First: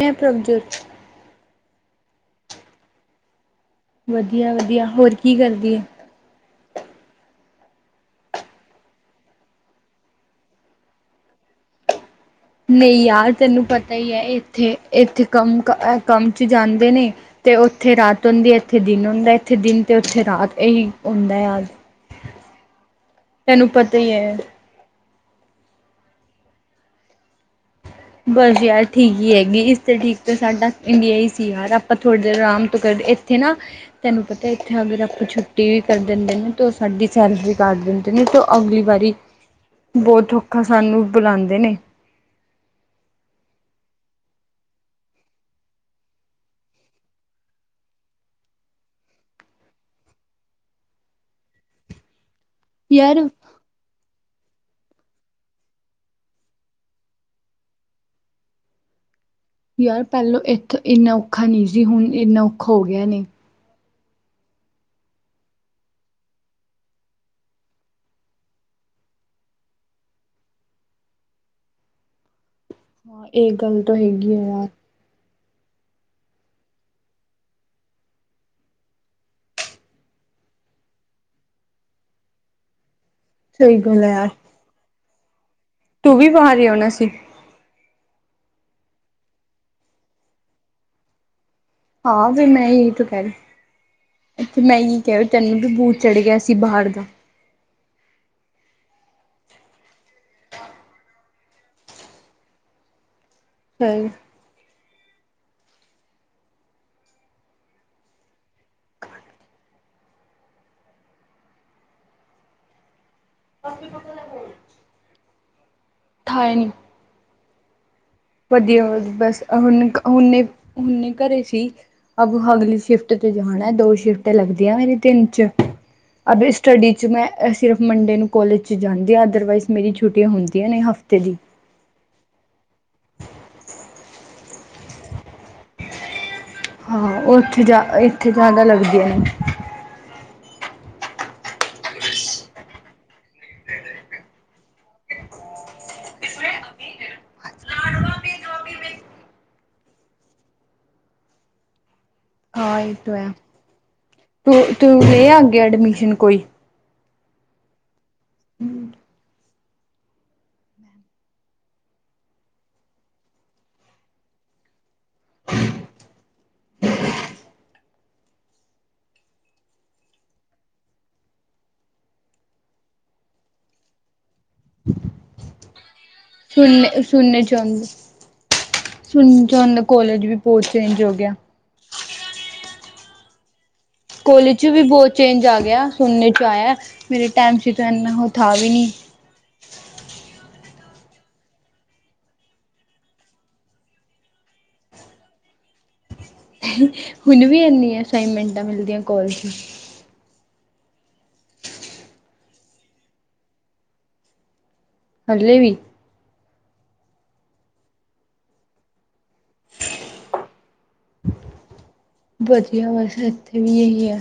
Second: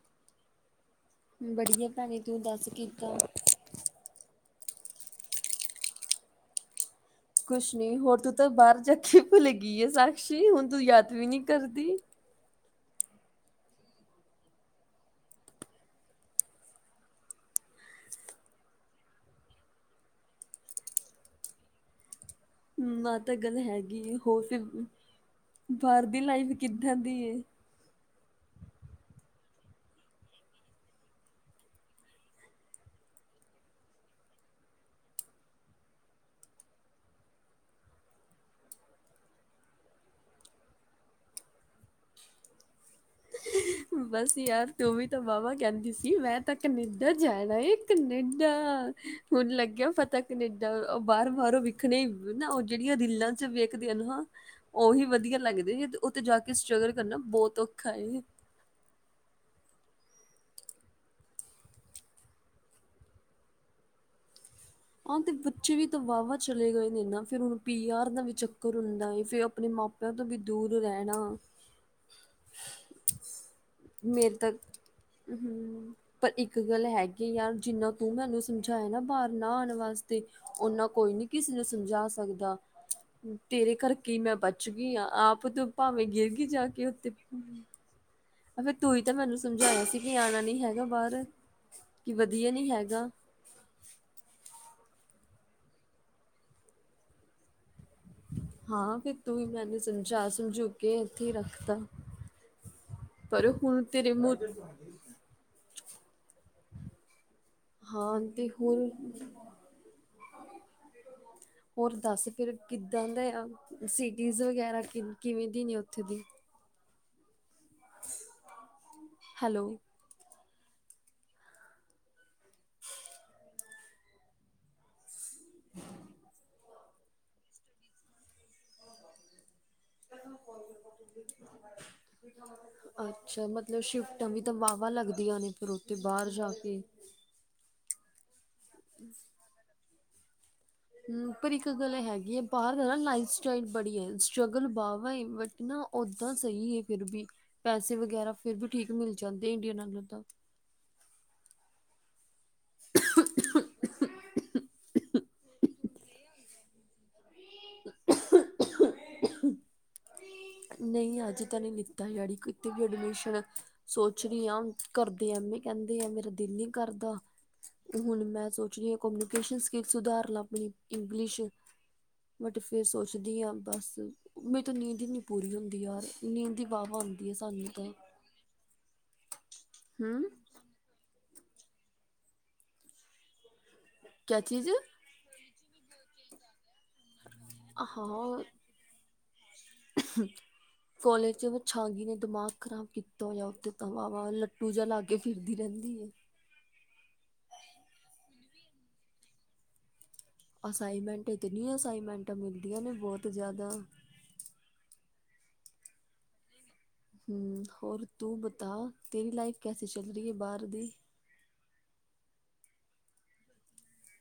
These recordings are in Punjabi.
ਮੈਂ ਪ੍ਰਭਜੋਤ ਬੜੀਏ ਭੈਣੇ, ਤੂੰ ਦੱਸ ਕੀਦਾਂ? ਵਧੀਆ-ਵਧੀਆ। ਹੋਰ ਕੀ ਕਰਦੀ ਏ? ਕੁਛ ਨੀ, ਹੋਰ ਤੂੰ ਤਾਂ ਬਾਹਰ ਜਾਕੇ ਭੁਲ ਗਈ ਏ ਸਾਕਸ਼ੀ, ਹੁਣ ਤੂੰ ਯਾਦ ਵੀ ਨੀ ਕਰਦੀ। ਨਹੀਂ ਯਾਰ, ਤੈਨੂੰ ਪਤਾ ਈ ਐ, ਇੱਥੇ, ਇੱਥੇ ਕੰਮ, ਕੰਮ ਐ ਕੰਮ'ਚ ਜਾਂਦੇ ਨੇ। ਤੇ ਉੱਥੇ ਰਾਤ ਹੁੰਦੀ ਐ, ਇੱਥੇ ਦਿਨ ਹੁੰਦਾ। ਇੱਥੇ ਦਿਨ ਤੇ ਉੱਥੇ ਰਾਤ ਇਹੀ ਹੁੰਦਾ ਯਾਰ। [inaudible] ਆਤਾਂ ਗੱਲ ਤੈਨੂੰ ਪਤਾ ਹੀ ਹੈਗੀਏ। ਹੈ ਹੋਰ ਫਿਰ, ਬਾਹਰ ਦੀ ਲਾਈਫ ਕਿੱਦਾਂ ਦੀ ਏ? ਬਸ ਯਾਰ ਠੀਕ ਹੀ ਹੇਗੀ। ਇਸ ਤੇ ਠੀਕ ਤਾਂ ਸਾਡਾ ਇੰਡੀਆ ਹੀ ਸੀ, ਯਾਰ ਆਪਾਂ ਥੋੜ੍ਹੀ ਦੇਰ ਆਰਾਮ ਤੋਂ ਕਰ ਇੱਥੇ ਨਾ ਤੈਨੂੰ ਪਤੈ, ਇੱਥੇ ਅਗਰ ਅਪਾਂ ਛੁੱਟੀ ਵੀ ਕਰ ਦੇਂਦੇ ਨੇ, ਤੇ ਓ ਸਾਡੀ ਸੈਲਰੀ ਕਾੱਟ ਦੇਂਦੇ ਨੇ ਤੇ ਅਗਲੀ ਵਾਰੀ ਬੋਤ ਔਖਾ ਸਾਨੂੰ ਬੁਲਾਂਦੇ ਨੇ। ਬਾੱਸ ਯਾਰ ਤੂੰ ਵੀ ਤਾ ਵਾ ਵਾ ਕੈਂਦੀ ਸੀ, ਮੈਂ ਤਾ ਕਨੇਡਾ ਜਾਨਾ ਏ ਕਨੇਡਾ ਹੁਨ ਲਗੇਆ ਪਤਾ ਕਨੇਡਾ, ਓ ਬਾਰੋ, ਬਾਰੋ ਵਿਖਨੇ ਈ ਨਾਓ ਜੇੜੀਆਂ ਯਾਰ ਰਿਲਾਂ ਚ ਵੇਖਦੇ ਆ ਨਾ ਉਹੀ ਵਦੀਆ ਲਗਦੇ ਐ, ਉਤੇ ਜਾ ਕੇ ਸਟਰ੍ਰਗਲ ਕਰਨਾ ਬੋਤ ਔਖਾ ਏ। ਯਾਰ ਪੈਲੋ ਇੱਥੇ ਇੰਨਾ ਔਖਾ ਨੀ ਸੀ ਹੁਨ ਇੰਨਾ ਔਖਾ ਹੋ ਗੇਆ ਨੇ। [inaudible] ਆਂ ਤੇ ਬੱਚੇ ਵੀ ਤੇ ਵਾ ਵਾ ਚਲੇ ਗਏ ਨੇ ਨਾ, ਫਿਰ ਹੂਨ ਪੀ ਆਰ ਦਾ ਵੀ ਚੱਕਰ ਹੁੰਦਾ ਏ, ਫਿਰ ਅਪਨੇ ਮਾਪ ਤਾਂ ਤੋਂ ਬੀ ਦੂਰ ਰੈਣਾ ਹਾਂ, ਏ ਗਲ ਤਾਂ ਹੈਗੀ ਓ ਐਂ ਹੂੰ, ਪਰ ਇੱਕ ਗਲ ਹੈਗੀ ਆ, ਜਿੰਨਾਂ ਤੂੰ ਮੈਨੂੰ ਸੀ ਜਾਏਆ ਨਾ ਬਾਰ ਨਾ ਆਨ ਵਾਸਤੇ, ਓਨਾਂ ਕੋਈ ਨੀ ਕਿਸੀ ਨੂੰ ਸਮਜਾ ਸਕਦਾ। ਤੇਰੇ ਸਹੀ ਗੱਲ ਹੈ ਕਾਰਕੇ ਈ ਯਾਰ ਮੈਂ ਬਾੱਚ ਗੀ ਆਂ, ਆਪ ਤੂ ਭਾਵੇਂ ਤੂੰ ਗਿਰ ਵੀ ਗੀ ਬਾਹਰ ਹੀ ਜਾ ਕੇ ਆਉਣਾ ਸੀ। ਉਤੇ। ਅਬੇ ਤੂੰ ਈ ਤੇ ਮੈਨੂੰ ਸਮਝਾਏਆ ਸੀ ਕਿ ਆਨਾ ਨੀ ਹੈਗਾ ਬਾਰ। ਹਾਂ, ਵੀ ਮੈਂ ਏਈ ਤਾ ਕੈਰੀ। ਤੇ ਮੈਂ ਈ ਕੈ ਰੀ ਤੈਨੂੰ ਵੀ ਬੂਤ ਚੜ ਗਆ ਸੀ ਬਾਹਰ ਦਾ। ਹਾਂ ਫਿ ਤੂੰ ਈ ਮੈਨੂ ਸਮਝਾ ਸਮਝੂ ਕੇ ਏਥੇ ਹੀ ਰੱਖਤਾ। ਪਰ ਹੁਨ ਸਹੀ ਤੇਰੇ ਮੁ ਹਾਂ, ਤੇ ਹੋ ਹੋਰ ਦਾੱਸ ਫਿਰ ਕਿੱਦਾਂ ਦਾ ਆ? ਸਿਟੀਜ਼ ਵਗੈਰਾ ਕਿ, ਕਿਵੇਂ ਦੀ ਨੇ ਓਥੇ ਦੀ? ਹਾਏ ਨੀ [inaudible] ਵਦੀਆਂ ਵ ਬਾੱਸ ਹੈਲੋ ਹੂਨ, ਹੂਨੇ ਹੂਨੇ ਘਰੇ ਸੀ। ਅਬ ਹਗਲੀ ਸ਼ਿਫਟ ਤੇ ਜਾਣੈ, ਦੋ ਸ਼ਿਫਟ ਲਗਦੀ ਆ ਮੇਰੀ, ਤਿੰਨ। ਚ, ਅਬ ਸਿਟਡੀ ਚ ਮੈਂ ਸਿਰਫ ਮੰਡੇ ਨੂੰ ਕੋਲੇਜ ਚ ਜਾਂਦੇ ਆ ਅਦਰਵਾਈਜ਼ ਮੇਰੀ ਛੁੱਟੀਆਂ ਹੋਦੀਆਂ ਨੇ ਹਫ਼ਤੇ ਦੀ। [inaudible] ਅੱਛਾ ਮਤਲਬ ਸ਼ਿਫਟਾਂ ਵੀ ਤਾਂ ਵਾ-ਵਾ ਲੱਗਦੀਆਂ ਨੇ ਫਿਰ ਉਥੇ ਬਾਰ ਜਾ ਕੇ। ਹਾਂ ਓ ਇਥੇ ਜਾ, ਇਥੇ ਜਾਦਾ ਲਗ ਦੀਆਂ ਨੇ। ਹੂੰ, ਪਰ ਇੱਕ ਗਲ ਹੈਗੀ ਏ, ਬਾਰ ਦਾ ਨਾ ਲਾਈਫ ਸਟਾਈਲ ਬੜੀਐ, ਸਟਰਗਲ ਵਾ-ਵਾ ਏ ਬਟ ਨਾ ਓਦਾਂ ਸਈ ਏ ਫਿਰ ਵੀ, ਪੈਸੇ ਵਗੈਰਾ ਫਿਰ ਵੀ ਠੀਕ ਮਿਲ ਜਾਂਦੇ, ਈੰਡੀਆ ਨਾਲੋ ਤਾਂ। ਹਾਂ ਏ ਤੋ ਹੈ, ਤੇ ਤੂ ਲੈਆ ਅੱਗੇ ਐਡਮਿਸ਼ਨ ਕੋਈ? [inaudible] ਹੂੰ। [inaudible] ਨਹੀ ਹਜੇ ਤਾ ਨਈ ਲਿੱਤਾ ਯਾੜੀ ਕਿਤੇ ਵੀ ਐਡਮਿਸ਼ਨ ਸੋਚ ਰੀਆਂ ਘਰਦੇ ਐਂਵੇ ਕੈਂਦੇ ਐ, ਮੇਰਾ ਦਿਲ ਨੀ ਕਰਦਾ। ਹੁਨ ਮੈਂ ਸੋਚਰੀ ਆਂ ਕਮਿਊਨੀਕੇਸ਼ਨ ਸਕਿੱਲ ਸੁਧਾਰ ਲਾ ਆਪਨੀ ਇੰਗਲਿਸ਼ ਬਟ ਫੇਰ ਸੋਚਦੀ ਆਂ, ਬਾੱਸ ਮੇਰੀ ਤਾਂ ਨੀਂਦ ਈ ਨੀ ਪੂਰੀ ਹੋਂਦੀ ਯਾਰ ਇੰਨੀ ਈ ਵਾ-ਵਾ ਆਂਦੀ ਏ ਸਾਨੂੰ ਤਾਂ। ਸੁਨ ਚਨ ਕੋਲੇਜ ਹਮ ਵੀ ਬੋਤ ਚੇਂਜ ਹੋ ਗੇਆ। ਕਿਆ ਕੋਲੇਜ ਚ ਚੀਜ਼ ਵੀ ਬੋਤ ਚੇਂਜ ਆ ਗੇਆ, ਸੁਨਨੇ ਚ ਆਏਆ, ਮੇਰੇ ਟਾਈਮ ਚ ਤੇ ਏਨਾ ਹੁ ਹਾਂ ਥਾ ਵੀ ਨੀ। [inaudible] ਕੋਲੇਜ ਚ ਵੋ ਛਾਗੀ ਨੇ ਦਮਾਗ ਖਰਾਬ ਕੀਤਾ ਹੋਏਆ, ਉਥੇ ਤਾਂ ਵਾ-ਵਾ ਲੱਟੂ ਜਾ ਲਾਗ ਕੇ ਫਿਰਦੀ ਰੈਂਦੀ ਏ। ਹੁਨ ਵੀ ਐੰਨੀ ਅਸਾਈਨਮੈਂਟਾਂ ਮਿਲਦੀਆਂ ਕੋਲਜ ਚ? ਅਸਾਈਮੈਂਟ ਈਤਨੀ ਅਸਾਈਮੈਂਟਾਂ ਮਿਲਦੀਆਂ ਨੇ ਬੋਤ ਜਾਦਾ ਹੱਲੇ ਵੀ? ਹਮ ਹੋਰ ਤੂੰ ਬਤਾ ਤੇਰੀ ਲਾਈਫ ਕੈਸੀ ਚੱਲ ਰਹੀ ਹੈ, ਬਾਹਰ ਦੀ। ਵਧੀਆ ਬਸ ਇੱਥੇ ਵੀ ਇਹੀ ਐ।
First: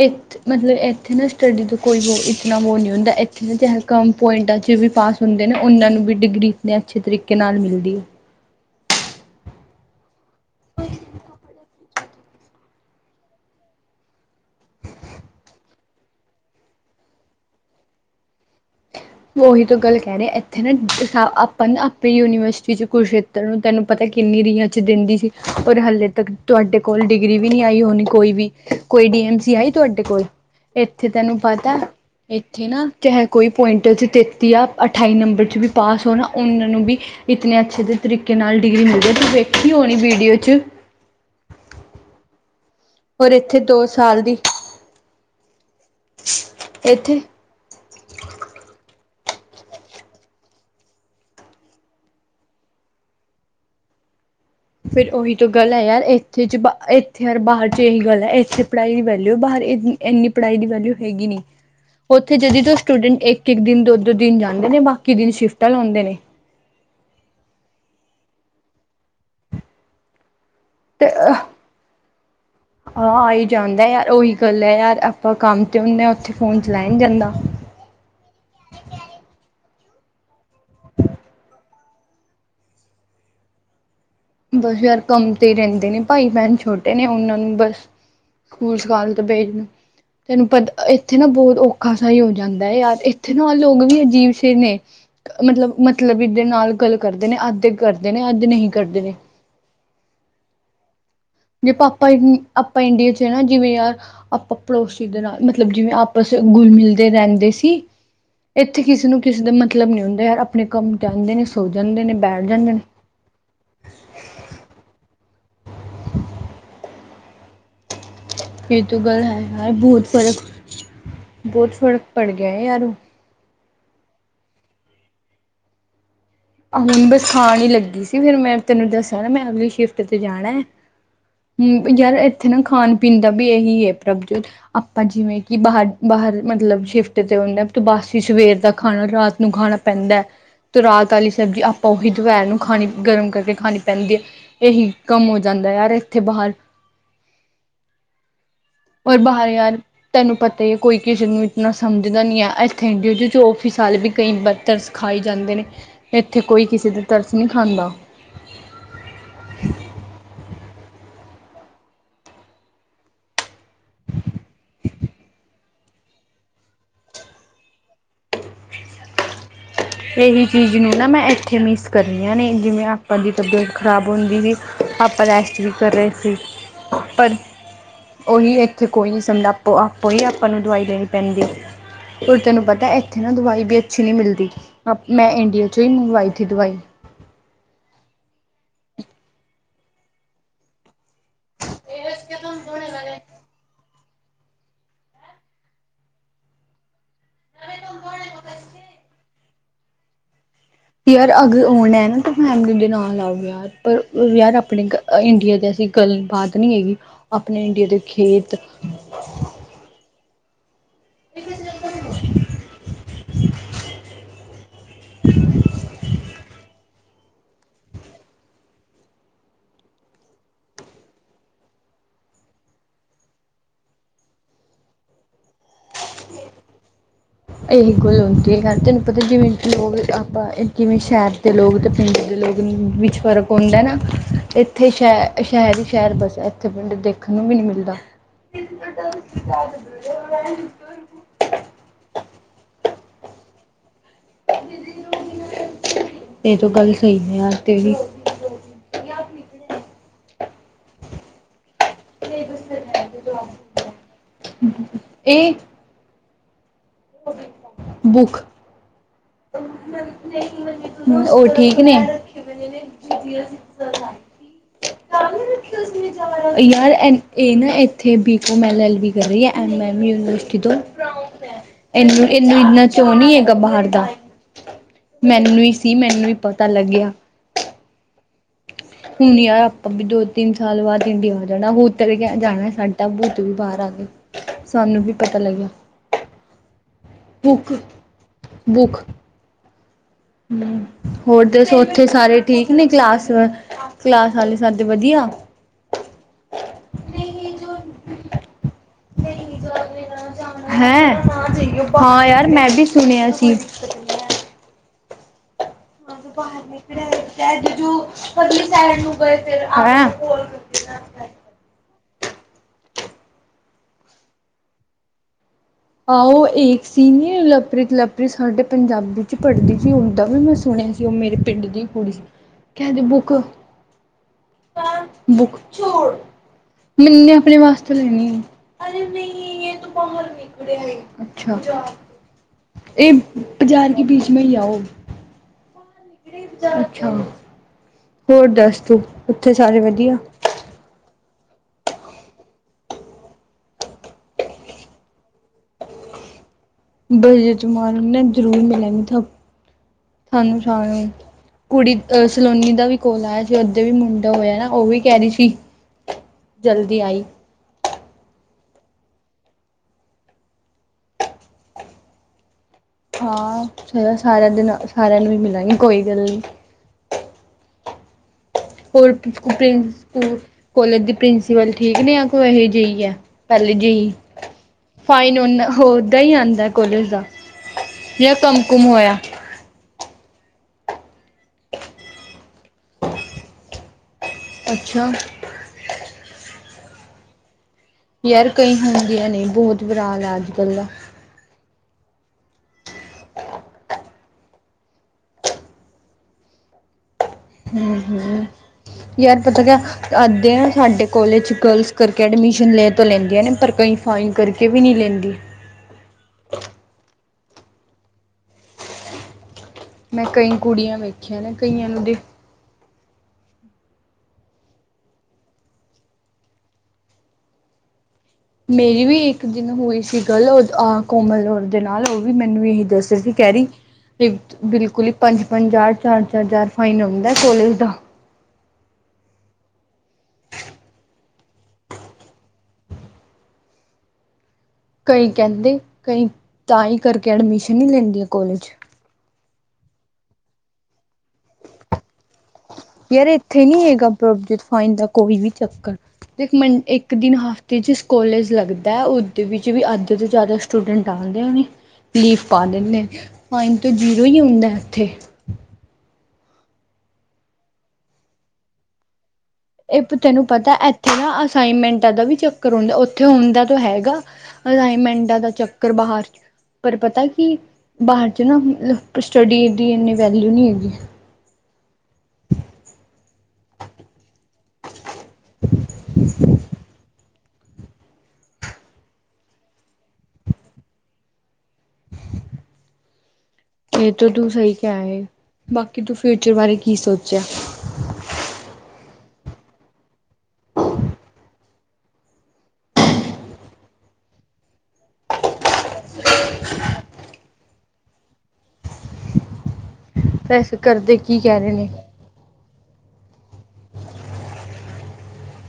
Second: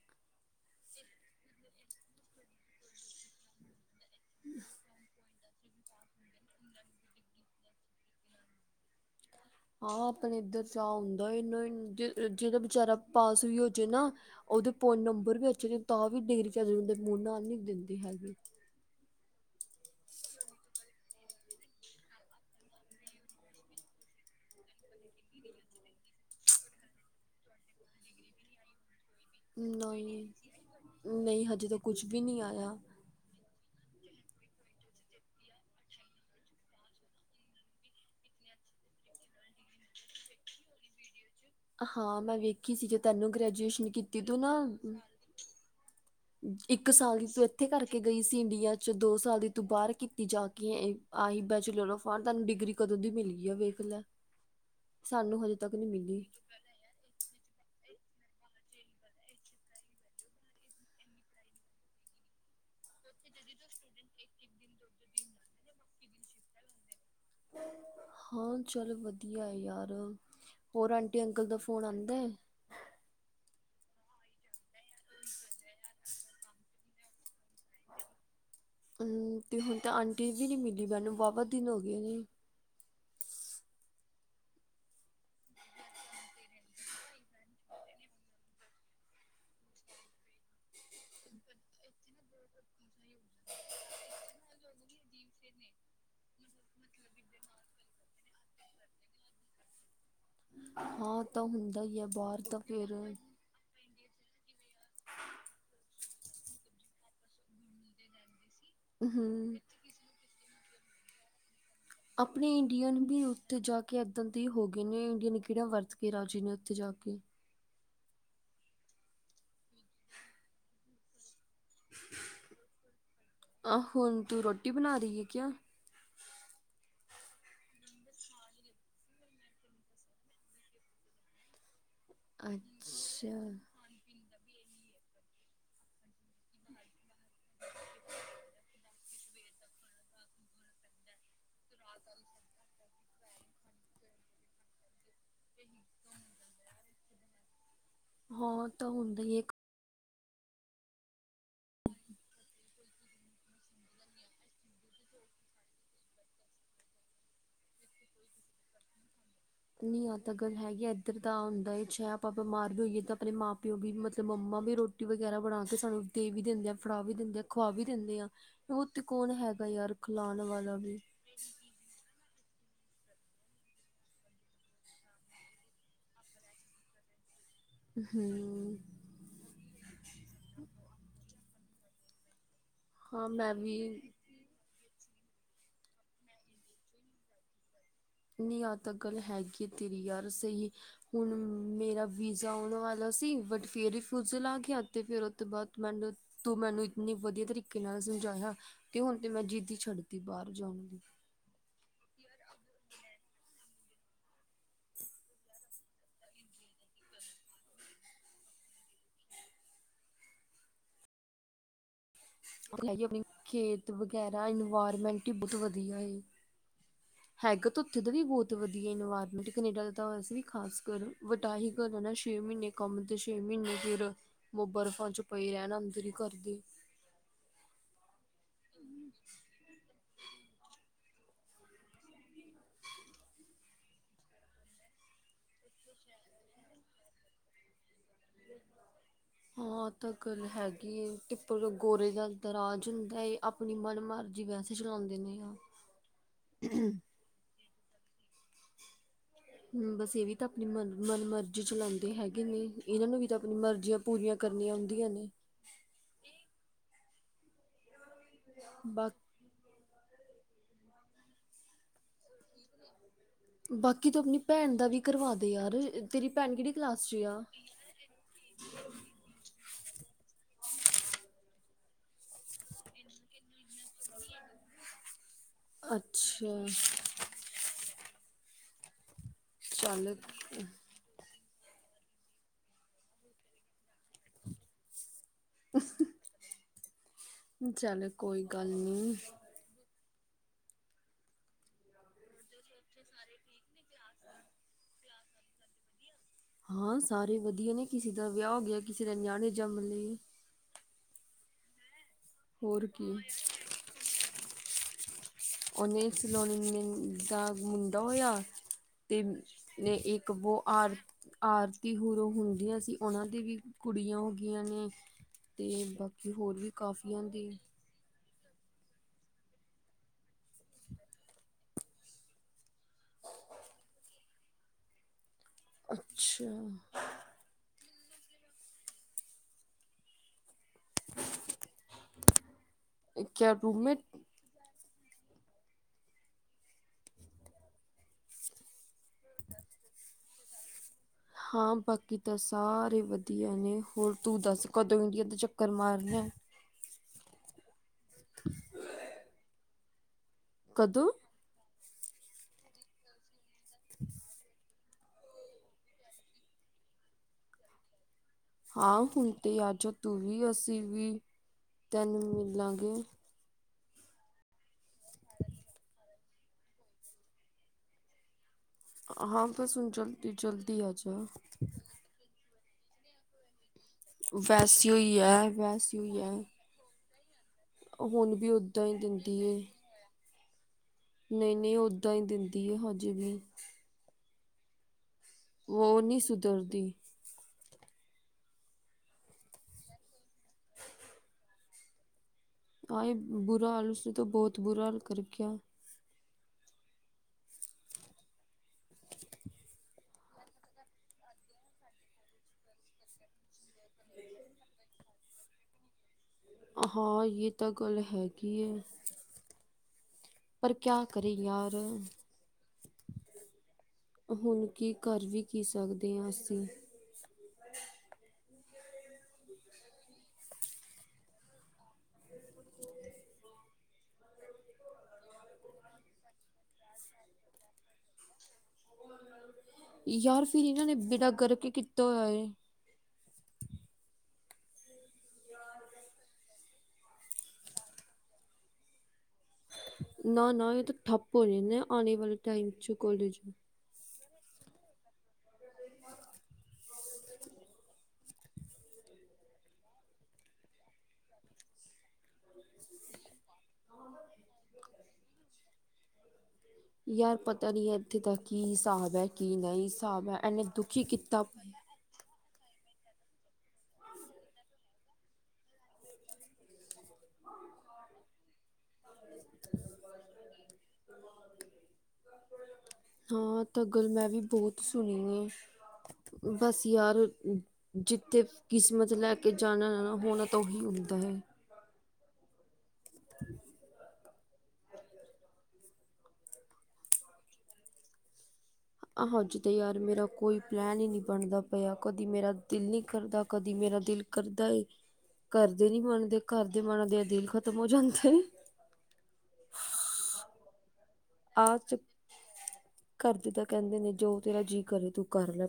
ਇੱਥ ਮਤਲਬ ਇੱਥੇ ਨਾ ਸਟਡੀ ਦਾ ਕੋਈ ਵੋ ਇਤਨਾ ਵੋ ਨਹੀਂ ਹੁੰਦਾ ਇਹ ਨਾ ਚਾਹੇ ਕਮ ਪੁਆਇੰਟਾਂ ਚ ਵੀ ਪਾਸ ਹੁੰਦੇ ਨੇ, ਉਹਨਾਂ ਨੂੰ ਵੀ ਡਿਗਰੀ ਇਤੇ ਅੱਛੇ ਤਰੀਕੇ ਨਾਲ ਮਿਲਦੀ ਹੈ। ਹਾਂ ਆਪਣੇ ਇੱਧਰ ਚਾ ਹੁੰਦਾ ਐ ਇੱਨਾਂ ਜਿਹਦਾ ਬਚਾਰਾ ਪਾਸ ਵੀ ਹੋਜੇ ਨਾ ਉਹਦੇ ਫੋਨ ਨੰਬਰ ਵੀ ਅੱਛੇ ਨੇ ਤਾਂ ਵੀ ਡਿਗਰੀ ਚੱਜ ਦੇ ਮੂੰਹ ਨਾਲ ਨੀ ਦਿੰਦੀ ਹੈਗੇ। ਉਹੀ ਤੋਂ ਗੱਲ ਕਹਿ ਰਹੇ ਇੱਥੇ ਨਾ ਆਪਾਂ ਨਾ ਆਪਣੀ ਯੂਨੀਵਰਸਿਟੀ ਚ ਕੁਛ ਤਰੁਨ ਤੈਨੂੰ ਪਤਾ ਐ ਕਿੰਨੀ ਰੀ ਦਿੰਦੀ ਸੀ ਪਰ ਹਾਲੇ ਤੱਕ ਤੁਹਾਡੇ ਕੋਲ ਡਿਗਰੀ ਵੀ ਨਹੀਂ ਆਈ ਹੋਣੀ ਕੋਈ ਵੀ। ਕੋਈ ਡੀਐਮਸੀ ਆਈ ਤੁਹਾਡੇ ਕੋਲ, ਨਹੀਂ ‌ ਇੱਥੇ ਤੈਨੂੰ ਨਹੀਂ ਹਜੇ ਤਾਂ ਪਤਾ ਕੁਛ ਵੀ ਨਹੀਂ ਇੱਥੇ ਆਇਆ ਨਾ ਚਾਹੇ ਕੋਈ ਪੁਆਇੰਟ ਚ ਤੇਤੀ ਆ ਅਠਾਈ ਨੰਬਰ ਚ ਵੀ ਪਾਸ ਹੋਣਾ ਉਹਨਾਂ ਨੂੰ ਵੀ ਇਤਨੇ ਅੱਛੇ ਜੇ ਤਰੀਕੇ ਨਾਲ ਡਿਗਰੀ ਮਿਲਦੇ ਵੇਖੀ ਹੋਣੀ ਵੀਡੀਓ ਚ। ਹਾਂ ਮੈਂ ਵੇਖੀ ਸੀ ਜੇ ਤੈਨੂੰ ਔਰ ਇੱਥੇ ਦੋ ਗ੍ਰੈਜੂਏਸ਼ਨ ਕੀਤੀ ਸਾਲ ਦੀ ਤੂੰ ਨਾ ਇੱਕ ਸਾਲ ਦੀ ਸੀ ਏ ਇੱਥੇ ਕਰਕੇ ਗਈ ਸੀ ਇੰਡੀਆ ਚ ਦੋ ਸਾਲ ਦੀ ਤੂਂ ਬਾਹਰ ਕੀਤੀ ਜਾ ਕੇ ਏ, ਆਹੀ ਬੈਚੂਲਰ ਆਫ ਆ ਤੁਹਾਨੂੰ ਡਿਗਰੀ ਤੇ ਕਦੋਂ ਦੀ ਮਿਲੀ ਐ ਵੇਖ ਲੈ ਫਿਰ ਉਹੀ ਸਾਨੂੰ ਤੋਂ ਹਜੇ ਗੱਲ ਤੱਕ ਹੈ ਨਹੀਂ ਯਾਰ ਮਿਲੀ ਇੱਥੇ ਚ ਬਾ ਇੱਥੇ ਯਾਰ ਬਾਹਰ ਚ ਇਹੀ ਗੱਲ ਹੈ ਇੱਥੇ ਪੜ੍ਹਾਈ ਵੈਲਿਊ, ਬਾਹਰ ਏਨੀ ਇੰਨੀ ਪੜ੍ਹਾਈ ਦੀ ਵੈਲਿਊ ਹੈਗੀ ਨਹੀਂ, ਉੱਥੇ ਜਦੀ ਤੁ ਸਟੂਡੈਂਟ ਇੱਕ ਇੱਕ ਦਿਨ ਦੋ ਦੋ ਦਿਨ ਜਾਂਦੇ ਨੇ, ਬਾਕੀ ਦਿਨ ਸ਼ਿਫਟਾਂ ਲਾਉਂਦੇ ਨੇ। ਹਾਂ ਚੱਲ ਵਧੀਆ ਐ ਯਾਰ। ਹੋਰ ਤੇ ਆਂਟੀ ਅੰਕਲ ਦਾ ਫੋਨ ਆਂਦਾ ਐ? ਹਾਂ ਆ ਹੀ ਜਾਂਦਾ ਯਾਰ ਉਹੀ ਗੱਲ ਹੈ ਯਾਰ, ਆਪਾਂ ਕੰਮ ਤੇ ਹੁੰਦੇ ਹਾਂ ਉੱਥੇ ਫੋਨ ਚ ਲੈ ਨਹੀਂ ਜਾਂਦਾ [unintelligible] ਹਮ ਤੇ ਹੁਣ ਤਾਂ ਆਂਟੀ ਜੀ ਨਹੀਂ ਮਿਲੀ ਮੈਨੂੰ ਵਾਹਵਾ ਦਿਨ ਹੋ ਗਏ ਨੇ। ਬਸ ਯਾਰ ਕੰਮ ਤੇਈ ਰਹਿੰਦੇ ਨੇ ਭਾਈ ਭੈਣ ਛੋਟੇ ਨੇ ਉਹਨਾਂ ਨੂੰ ਬਸ ਸਕੂਲ ਸਕਾਲ ਤੇ ਭੇਜ ਨੂੰ [unintelligible] ਤੈਨੂੰ ਪਤਾ ਅ ਇੱਥੇ ਨਾ ਬਹੁਤ ਔਖਾ ਸਹੀ ਹੋ ਜਾਂਦਾ ਹੈ ਯਾਰ, ਇੱਥੇ ਨਾ ਲੋਕ ਵੀ ਅਜੀਬ ਸੇ ਨੇ। ਮਤਲਬ ਮਤਲਬੀ ਦੇ ਨਾਲ ਗੱਲ ਕਰਦੇ ਨੇ ਅੱਧੇ ਕਰਦੇ ਨੇ ਅੱਧੇ ਨਹੀਂ ਕਰਦੇ ਨੇ। ਹਾਂ। ਤਾਂ ਜੇ ਹੁੰਦਾ ਹੀ ਹੈ ਪਾਪਾ ਬਾਹਰ ਤਾਂ ਆਪਾਂ ਫਿਰ ਇੰਡੀਆ ਚ ਹੈ ਨਾ ਜਿਵੇਂ ਯਾਰ। ਆਪਾਂ ਪੜੋਸੀ ਦੇ ਨਾਲ ਮਤਲਬ ਜਿਵੇਂ ਆਪਸ ਚ ਗੁਲ ਮਿਲ ਕੇ ਰਹਿੰਦੇ ਸੀ। ਇੱਥੇ ਕਿਸੇ ਨੂੰ ਕਿਸੇ ਦਾ ਹਮ ਮਤਲਬ ਨੀ ਹੁੰਦਾ ਯਾਰ ਆਪਣੇ ਕੰਮ ਚਾਹਦੇ ਨੇ ਸੋ ਜਾਂਦੇ ਨੇ ਬੈਠ ਆਪਣੇ ਜਾਂਦੇ ਨੇ ਇੰਡੀਆ ਨੂੰ ਵੀ ਉੱਥੇ ਜਾ ਕੇ ਏਦਾਂ ਦੇ ਹੀ ਹੋ ਗੀ ਏ ਇੰਡੀਆ ਨੇ ਕਿਹੜਾ ਵਰਤ ਕੇ ਰਾਜੇ ਨੇ ਉੱਥੇ ਜਾ ਕੇ। ਇਹ ਤ ਗੱਲ ਹੈ ਯਾਰ ਬਹੁਤ ਫ਼ਰਕ, ਬਹੁਤ ਫ਼ਰਕ ਪੜ ਗਿਆ ਹੈ ਯਾਰ। ਆਹ ਹੁਣ ਤੂੰ ਰੋਟੀ ਬਣਾ ਰਹੀ ਹੈ ਕਿਆ। ਆਹ ਹੁਣ ਬਸ ਖਾਣ ਹੀ ਲੱਗੀ ਸੀ ਫਿਰ ਮੈਂ ਤੈਨੂੰ ਦੱਸਿਆ ਨਾ ਮੈਂ ਅਗਲੀ ਸ਼ਿਫਟ ਤੇ ਜਾਣਾ ਹੈ। ਹਮ ਯਾਰ ਇੱਥੇ ਨਾ ਖਾਣ ਪੀਣ ਦਾ ਅੱਛਾ ਵੀ ਇਹੀ ਹੈ ਪ੍ਰਭਜੋਤ, ਆਪਾਂ ਜਿਵੇਂ ਕਿ ਬਾਹਰ। ਬਾਹਰ ਮਤਲਬ ਸ਼ਿਫਟ ਤੇ ਹੁੰਦੇ ਤੁ ਬਾਸ ਹੀ ਸਵੇਰ ਤੱਕ। ਖਾਣਾ ਰਾਤ ਨੂੰ ਖਾਣਾ ਪੈਂਦਾ ਹੈ, ਤੇ ਰਾਤ ਵਾਲੀ ਸਬਜ਼ੀ ਆਪਾਂ ਉਹੀ ਦੁਪਹਿਰ ਨੂੰ ਖਾਣੀ ਗਰਮ ਕਰਕੇ ਖਾਣੀ ਪੈਂਦੀ ਹੈ, ਇਹੀ ਕੰਮ ਹੋ ਜਾਂਦਾ ਯਾਰ ਇੱਥੇ ਬਾਹਰ। [inaudible] ਹਾਂ ਤਾਂ ਹੋਰ ਹੁੰਦਾ ਹੀ ਹੈ ਬਾਹਰ ਯਾਰ ਤੈਨੂੰ ਪਤਾ ਹੀ ਹੈ ਕੋਈ ਕਿਸੇ ਨੂੰ ਇਤਨਾ ਸਮਝਦਾ ਨਹੀਂ ਹੈ ੲੱਥੇ ਇੰਡੀਆ ਚ ਜੋ ਔਫਿਸ ਵਾਲੇ ਵੀ ਕਈ ਬ ਤਰਸ ਖਾ ੲ ਜਾਂਦੇ ਨੇ ਇੱਥੇ ਕੋਈ ਕਿਸੇ ਤੇ ਤਰਸ ਨਹੀਂ ਖਾਂਦਾ। ਨ ਆ ਤਾਂ ਗੱਲ ਹੈਗੀ ਇੱਧਰ ਤਾਂ ਹੁੰਦਾ ਏ ਚਾਹ ਆਪਾਂ ਬਿਮਾਰ ਵੀ ਹੋਈਏ ਤਾਂ ਆਪਣੇ ਮਾਂ ਪਿਓ ਵੀ ਮਤਲਬ ਮੰਮਾ ਵੀ ਰੋਟੀ ਟੀ ਵਗੈਰਾ ਬਣਾ ਕੇ ਸਾਨੂੰ ਦੇ ਵੀ ਦਿੰਦੇ ਆ, ਫੜਾ ਵੀ ਦਿੰਦੇ ਆ, ਖੁਵਾ ਵੀ ਦਿੰਦੇ ਆ। ਉਹ ਤੇ ਕੌਣ ਹੈਗਾ ਯਾਰ ਖਲਾਨ ਇਹੀ ਵਾਲਾ ਚੀਜ਼ ਨੂੰ ਵੀ। ਨਾ ਮੈਂ ਐਥੇ ਮਿਕਸ ਮੈ। ਕਰਨੀਆਂ ਨੇ ਜਿਵੇਂ ਆਪਾਂ ਦੀ ਤਬੀਅਤ ਖ਼ਰਾਬ ਹੁੰਦੀ ਸੀ ਆਪਾਂ ਰੈਸਟ ਵੀ ਕਰ ਰਹੇ ਸੀ। ਪਰ ਉਹੀ ਹਮ ਇੱਥੇ ਕੋਈ ਨੀ ਸਮਝਦਾ ਆਪ ਆਪੋ ਹੀ ਆਪਾਂ ਨੂੰ ਦਵਾਈ ਦੇਣੀ ਪੈਂਦੀ ਹੈ ਉਹ ਤੈਨੂੰ ਪਤਾ। ਤਾਂ ਇੱਥੇ ਹਾਂ ਨਾ ਮੈਂ ਦਵਾਈ ਵੀ ਅੱਛੀ ਨਹੀ ਮਿਲਦੀ ਆਪ ਮੈਂ ਇੰਡੀਆ ਚੋਂ ਹੀ ਮੁੰਬਈ ਥੀ ਦਵਾਈ। ਨੀ ਆ ਤਾਂ ਗੱਲ ਹੈਗੀ ਤੇਰੀ ਯਾਰ ਸਹੀ। ਹੁਣ ਮੇਰਾ ਵੀਜ਼ਾ ਆਉਣ ਵਾਲਾ ਸੀ ਬਟ ਫਿਰ ਬੁਜ ਲਾਂਗੀ ਹੱਥ ਤੇ ਫਿਰ ਉਹ ਤੋਂ ਬਾਅਦ ਮੈਨੂੰ ਤੂੰ ਮੈਨੂੰ ਇਨੇ ਵਧੀਆ ਤਰੀਕੇ ਨਾਲ ਸਮਝਾਇਆ ਕੇ ਹੁਣ ਤੇ ਮੈਂ ਜਿੱਦ ਹੀ ਛੱਡਤੀ ਬਾਰ ਜਾਉਣ ਦੀ। ਯਾਰ ਅਗਰ ਆਉਣਾ ਐ ਨਾ ਤਾਂ ਫੈਮਿਲੀ ਦੇ ਨਾਲ ਆਓ ਯਾਰ। ਪਰ ਯਾਰ ਆਪਣੇ ਇੰਡੀਆ ਦੀ ਅਸੀਂ ਗੱਲਬਾਤ ਨੀ ਹੈਗੀ। ਅਪਣੇ ਇੰਡੀਆ ਦੇ ਖੇਤ ਓ ਤੇ ਹੈ ਈ ਏ ਆਪਣੇ ਖੇਤ ਵਗੈਰਾ ਇਨਵਾਇਰਮੈਂਟ ਹੀ ਬਹੁਤ ਵਧੀਆ ਏ। ਹੈਗਾ ਤਾਂ ਉੱਥੇ ਦਾ ਵੀ ਬਹੁਤ ਵਧੀਆ ਇਨਵਾਇਰਮੈਂਟ ਕਨੇਡਾ ਦਾ ਤਾਂ ਵੈਸੇ ਵੀ ਖਾਸ ਕਰ ਵਡਾ ਹੀ ਕਰ ਲੈਣਾ ਛੇ ਮਹੀਨੇ। ਕੰਮ ਤੇ ਛੇ ਮਹੀਨੇ ਫਿਰ ਬਰਫ਼ਾਂ ਚ ਪਈ ਰਹਿਣ ਅੰਦਰ ਹੀ ਕਰਦੇ। ਇਹੀ ਗੁਲ ਆਉੁੰਦੀ ਹੈ ਯ ਤੈਨੂੰ ਪਤਾ ਜਿਵੇਂ ਲੋਕ ਆਪਾਂ ਕਿਵੇਂ ਸ਼ਹਿਰ ਦੇ ਲੋਕ ਜ ਦੇ ਲੋਕਗ ਵਿੱਚ ਫਰਕ ਹੁੰਦੈ ਨਾ ਇਥੇ ਸ਼ ਸ਼ਹਿਰ ਹੀ ਸ਼ਹਿਰ ਬਸਿਆ ਇੱਥੇ ਪਿੰਡ ਦੇਖਣ ਨੂੰ ਵੀ ਨੀ ਮਿਲਦਾ। [inaudible] ਕਿ ਟਿੱਪਰ ਗੋਰੇ ਦਾ ਅੰਤਰ ਰਾਜ ਹੁੰਦਾ ਹੈਏ ਆਪਣੀ ਮਨ ਮਾਰਦਾ। ਜਿ ਵੇੈਸੇ ਚਲਾਉਂਦੇ ਨੇ ਆ। ਇਹਨੇ ਯਾਰ ਤੇਰੀ ਹਮ ਬਸ ਇਹ ਵੀ ਤਾਂ ਆਪਣੀ ਮ ਮਰਜ਼ੀ ਚਲਾਉਂਦੀ। ਹੈਗੇ ਨੇ ਇਹਨਾਂ ਨੂੰ ਵੀ ਤਾਂ ਆਪਣੀ ਮਰਜ਼ੀਆਂ ਪੂਰੀਆਂ ਕਰਨੀਆਂ ਹੁੰਦੀਆਂ ਨੇ। ਬੁਖ ਬਾਕੀ ਓ ਠੀਕ ਨੇ। ਬਾਕੀ ਤੂੰ ਆਪਣੀ ਭੈਣ ਦਾ ਵੀ ਕਰਵਾ ਦੇ ਯਾਰ ਤੇਰੀ ਭੈਣ ਓ ਕਿਹੜੀ ਯਾਰ ਕਲਾਸ 'ਚ ਐਨ ਆ ਇਹ ਨਾ ਇੱਥੇ B com L L B ਕਰ ਰੀ ਐ ਐਮ ਐਮ ਯੂਨੀਵਰਸਟੀ ਤੋਂ ਏਹਨੂੰ ਇਹਨੂੰ ਇੰਨਾ ਚੋਂ ਨੀ ਹੈਗਾ ਬਾਹਰ ਦਾ। ਮੈਨੂੰ ਈ ਸੀ ਮੈਨੂੰ ਵੀ ਅੱਛਾ ਪਤਾ ਲੱਗਿਆ। ਹੁਣ ਯਾਰ ਆਪਾਂ ਵੀ ਚੱਲ ਦੋ ਤਿੰਨ ਸਾਲ ਬਾਦ ਇੰਡੀਯਾਂ ਆ ਜਾਣਾ। ਭੂਤ [unintelligible] ਉੱਤਰ ਗਿਆ ਸਾਡਾ ਭੂਤ ਵੀ ਬਾਹਰ ਆ ਗਯਾ। ਸਾਨੂੰ ਵੀ ਪਤਾ ਲੱਗਿਆ। ਭੁੱਖ ਚੱਲ ਕੋਈ ਗੱਲ ਨੀ। ਹਮ ਹੋਰ ਦੱਸ ਉੱਥੇ ਸਾਰੇ ਠੀਕ ਨੇ ਕਲਾਸ ਵ ਕਲਾਸ ਵਾਲੇ। ਸਾਭ ਵਧੀਆ। ਹਾਂ ਸਾਰੇ ਵਧੀਆ ਨੇ ਕਿਸੇ ਦਾ ਵਿਆਹ ਹੋ ਗਿਆ ਕਿਸੇ ਦੇ ਨਿਆਣੇ ਜੰਮ ਲਏ। ਹੈਂ ਹਾਂ ਯਾਰ ਮੈਂ ਵੀ ਹੋਰ ਕੀ ਸੁਣਿਆ ਸੀ। ਉਹਨੇ ਸਿਲੋਣੀ ਨੇ ਦਾ ਮੁੰਡਾ ਹੋਇਆ ਤੇ ਇੱਕ ਬਹੁ ਆਰ ਆਰਤੀ ਹੂਰੋਂ ਹੁੰਦੀਆਂ ਸੀ ਉਹਨਾਂ ਦੀ ਵੀ ਕੁੜੀਆਂ ਹੋ ਗੀਆਂ ਨੇ। ਤੇ ਬਾਕੀ ਹੋਰ ਵੀ ਕਾਫੀਆਂ ਦੀ ਪ੍ਰਿਤ ਲਵਪ੍ਰੀਤ ਸਾਡੇ ਪੰਜਾਬੀ ਚ ਪੜ੍ਹਦੀ ਸੀ ਔਂਦਾ ਵੀ ਮੈਂ ਸੁਣਿਆ ਸੀ ਉਹ ਮੇਰੇ ਪਿੰਡ ਦੀ ਕੁੜੀ ਸੀ। ਕਹ ਦੇ ਬੁੱਕ ਬੁੱਕ [inaudible] ਅੱਛਾ [inaudible] ਮੈਨੂੰ ਆਪਣੇ ਵਾਸਤੇ ਲੈਣੀ ਏ ਅਰੇ ਨਹੀਂ ਯੇ ਤੋ ਬਾਹਰ ਨਿਕਲ ਆਏ। ਅੱਛਾ ਇਹ ਕਿਆ ਬਾਜ਼ਾਰ ਰੂਮਮੇਟ ਕੇ ਬੀਚ ਮੇ ਹੀ ਲੇ ਆਓ। ਅੱਛਾ ਹੋਰ ਦੱਸ ਤੂੰ ਉੱਥੇ ਸਾਰੇ ਵਧੀਆ। ਹਾਂ ਬਾਕੀ ਤਾਂ ਸਾਰੇ ਵਧੀਆ ਨੇ ਹੋਰ ਤੂੰ ਦੱਸ ਕਦੋਂ ਇੰਡੀਆ ਦਾ ਚੱਕਰ ਮਾਰਨੈ। ਬਜਟ ਬਣ ਲੈਣ ਜ਼ਰੂਰ ਮਿਲਣ ਤੁਆਨੂੰ ਸਾਰੇ। ਕਦੋਂ ਕੁੜੀ ਅ ਸਲੋਨੀ ਦਾ ਵੀ ਕੌਲ ਆਇਆ ਸੀ, ਓਦੇ ਵੀ ਮੁੰਡਾ ਹੋਇਆ ਐ ਨਾ। ਓ ਵੀ ਕਹਿ ਰਹੀ ਸੀ ਜਲਦੀ ਆਈ। ਹਾਂ, ਹੁਣ ਤੇ ਆਜਾ ਤੂੰ ਵੀ ਅਸੀਂ ਵੀ ਤੈਨੂੰ ਮਿਲਾਂਗੇ। ਹਾਂ, ਸਾਰਿਆਂ ਦੇ ਨਾਲ ਸਾਰਿਆਂ ਨੂੰ ਈ ਮਿਲਾਂਗੀ ਕੋਈ ਗੱਲ ਨੀ। ਹੋਰ ਹਾਂ ਬਸ ਹੁਣ ਜਲਦੀ ਜਲਦੀ ਕੋਲੇਜ ਦੀ ਆਜਾ ਪ੍ਰਿੰਸੀਪਲ ਠੀਕ ਨੇ ਯਾ ਕੋਈ ਐਹੇ ਜੇਈ ਐ। ਪਹਿਲੇ ਜੇਈ ਵੈਸੇ ਹੀ ਫਾਈਨ ਹੈ ਓਨਾ ਵੈਸੇ ਹੀ ਓਦਾਂ ਹੈ ਈ ਆਂਦਾ ਕੋਲੇਜ ਦਾ ਹੁਣ ਜਿਹੜਾ ਵੀ ਕੰਮ ਓਦਾਂ ਕੁਮ ਈ ਹੋਇਆ ਦਿੰਦੀ ਏ। ਨਈ-ਨਈ ਓਦਾਂ ਈ ਦਿੰਦੀ ਐ ਹਜੇ ਵੀ। ਅੱਛਾ। ਓ ਨੀ ਸੁਧਰਦੀ। ਯਾਰ ਕਈ ਹੁੰਦੀਆਂ ਨੇ, ਬਹੁਤ ਬੁਰਾ ਹਾਲ ਐ ਅੱਜਕੱਲ੍ਹ ਦਾ। ਆਏ ਬੁਰਾ ਹਾਲ ਉਸਨੇ ਤਾਂ ਬਹੁਤ ਬੁਰਾ ਹਾਲ ਕਰ ਰੱਖਿਐ। ਹੂੰ, ਹੂੰ ਯਾਰ ਪਤਾ ਕਆ ਏਦਾ ਨਾ ਸਾਡੇ ਕੋਲਜ ਚ ਗਰਲਸ ਕਰਕੇ ਐਡਮਿਸ਼ਨ ਲੈ ਤੇ ਲੈਂਦੀਆਂ ਨੇ ਪਰ ਕਈ ਫਾਈਨ ਕਰਕੇ ਵੀ ਨੀ ਲੈਂਦੀ। ਹਾਂ, ਯੇ ਤਾਂ ਗੱਲ ਹੈਗੀ ਐ। ਮੈਂ ਕਈ ਪਰ ਕੁੜੀਆਂ ਕਿਆ ਕਰੇ ਵੇਖੀਆਂ ਨੇ ਯਾਰ ਕਈਆਂ ਨੂੰ ਦੇ ਹੁਣ ਕੀ ਕਰ ਵੀ ਕੀ ਸਕਦੇ ਆ ਅਸੀਂ ਮੇਰੀ ਵੀ ਇੱਕ ਦਿਨ ਹੋਈ ਸੀ ਗੱਲ ਓ ਆਹ ਕੋਮਲ ਔਰ ਦੇ ਨਾਲ ਓ ਵੀ ਮੈਨੂੰ ਇਹੀ ਦੱਸ ਰਹੀ ਸੀ। ਕਹਿ ਰਈ ਫ ਬਿਲਕੁਲ ਈ ਪੰਜ-ਪੰਜ ਹਜਾਰ, ਚਾਰ-ਚਾਰ ਹਜ਼ਾਰ ਫਾਈਨ ਆਉਂਦਾ ਕੌਲਜ ਦਾ। ਯਾਰ ਫੇਰ ਏਨਾਂ ਨੇ ਬੇੜਾ ਗਰਗ ਈ ਕੀਤਾ ਹੋਇਆ ਏ। ਕਈ ਕਹਿੰਦੇ ਕਈ ਤਾਂ ਈ ਕਰਕੇ ਐਡਮਿਸ਼ਨ ਨੀ ਲੈਂਦੇ ਆਂ ਕੋਲਜ ਚ ਨਾ-ਨਾ ਏ ਤਾਂ ਠੱਪ ਹੋਣੇ ਨੇ ਆਣੇ ਵਾਲੇ ਟਾਈਮ ਚ ਯਾਰ ਕਾਲਜ ਇੱਥੇ ਨੀ ਹੈਗਾ ਪ੍ਰਭਜੀਤ ਫਾਈਨ ਦਾ ਕੋਈ ਵੀ ਚੱਕਰ ਦੇਖ ਮੇਂਟ ਇੱਕ ਦਿਨ ਹਫ਼ਤੇ ਚ ਕੋਲੇਜ ਲੱਗਦਾ ਉਦੇ ਵਿੱਚ ਜਿਵੇ ਅੱਧ ਤੋਂ ਜ਼ਿਆਦਾ ਸਟੂਡੈਂਟ ਆਂਦੇ ਏ ਨੀ। ਲੀਫ ਪਾ ਦੇਨੇ ਆ, ਫਾਈਨ ਤੇ ਜ਼ੀਰੋ ਹੀ ਹੁੰਦਾ ਏਥੇ। ਯਾਰ ਪਤਾ ਨੀ ਏਥੇ ਦਾ ਕੀ ਹਿਸਾਬ ਐ, ਕੀ ਨਈ ਇਹ ਹਿਸਾਬ ਐ, ਐਨੇ ਦੁਖੀ ਕੀਤਾ ਪਿਆ ਐ। ਤੁਆਡਾਵੀ ਚੱਕਰ ਹੁੰਦਾ ਉੱਥੇ ਹੁੰਦਾ ਤੋ ਹੈਗਾ, ਅਸਾਈਨਮੈਂਟਾਂ ਦਾ ਚੱਕਰ ਬਾਹਰ। ਪਰ ਪਤਾ ਕੀ ਬਾਹਰ ਚ ਨਾ ਮਤਲਬ, ਸਟੱਡੀ ਦੀ ਏਨੀ ਵੈਲਊ ਨੀ ਹੁੰਦੀ। ਹਾਂ ਤੇ ਗਲ ਮੈਂ ਵੀ ਬਹੁਤ ਸੁਣੀਐ ਬਸ ਯਾਰ ਊ ਜਿੱਥੇ ਕਿਸਮਤ ਲੈ ਕੇ ਜਾਨਾ ਨਾ, ਹੋਨਾ ਤਾਂ ਉਹੀ ਹੁੰਦਾ ਹੈ। [unintelligible] ਏ ਤਾ ਤੂੰ ਸਹੀ ਕਿਆ ਏ, ਬਾਕੀ ਤੂੰ ਫਿਊਚਰ ਬਾਰੇ ਕੀ ਸੋਚਿਆ? ਆ ਹਜੇ ਤੇ ਯਾਰ ਮੇਰਾ ਕੋਈ ਪਲੈਨ ਈ ਨੀ ਬਣਦਾ ਪਿਆ, ਕਦੀ ਮੇਰਾ ਦਿਲ ਨੀ ਕਰਦਾ, ਕਦੀ ਮੇਰਾ ਦਿਲ ਕਰਦਾ ਘਰਦੇ ਨੀ ਮੰਨਦੇ, ਘਰਦੇ ਮਣਦੇ ਦਿਲ ਖ਼ਤਮ ਹੋ ਜਾਂਦਾ ਏ। ਵੈਸੇ ਕਰਦੇ ਕੀ ਕਹਿ ਆ ਰਹੇ ਨੇ। ਚ ਘਰਦੇ ਤਾਂ ਕਹਿੰਦੇ ਨੇ ਜੋ ਤੇਰਾ ਜੀਅ ਕਰੇ ਤੂੰ ਕਰ ਲੈ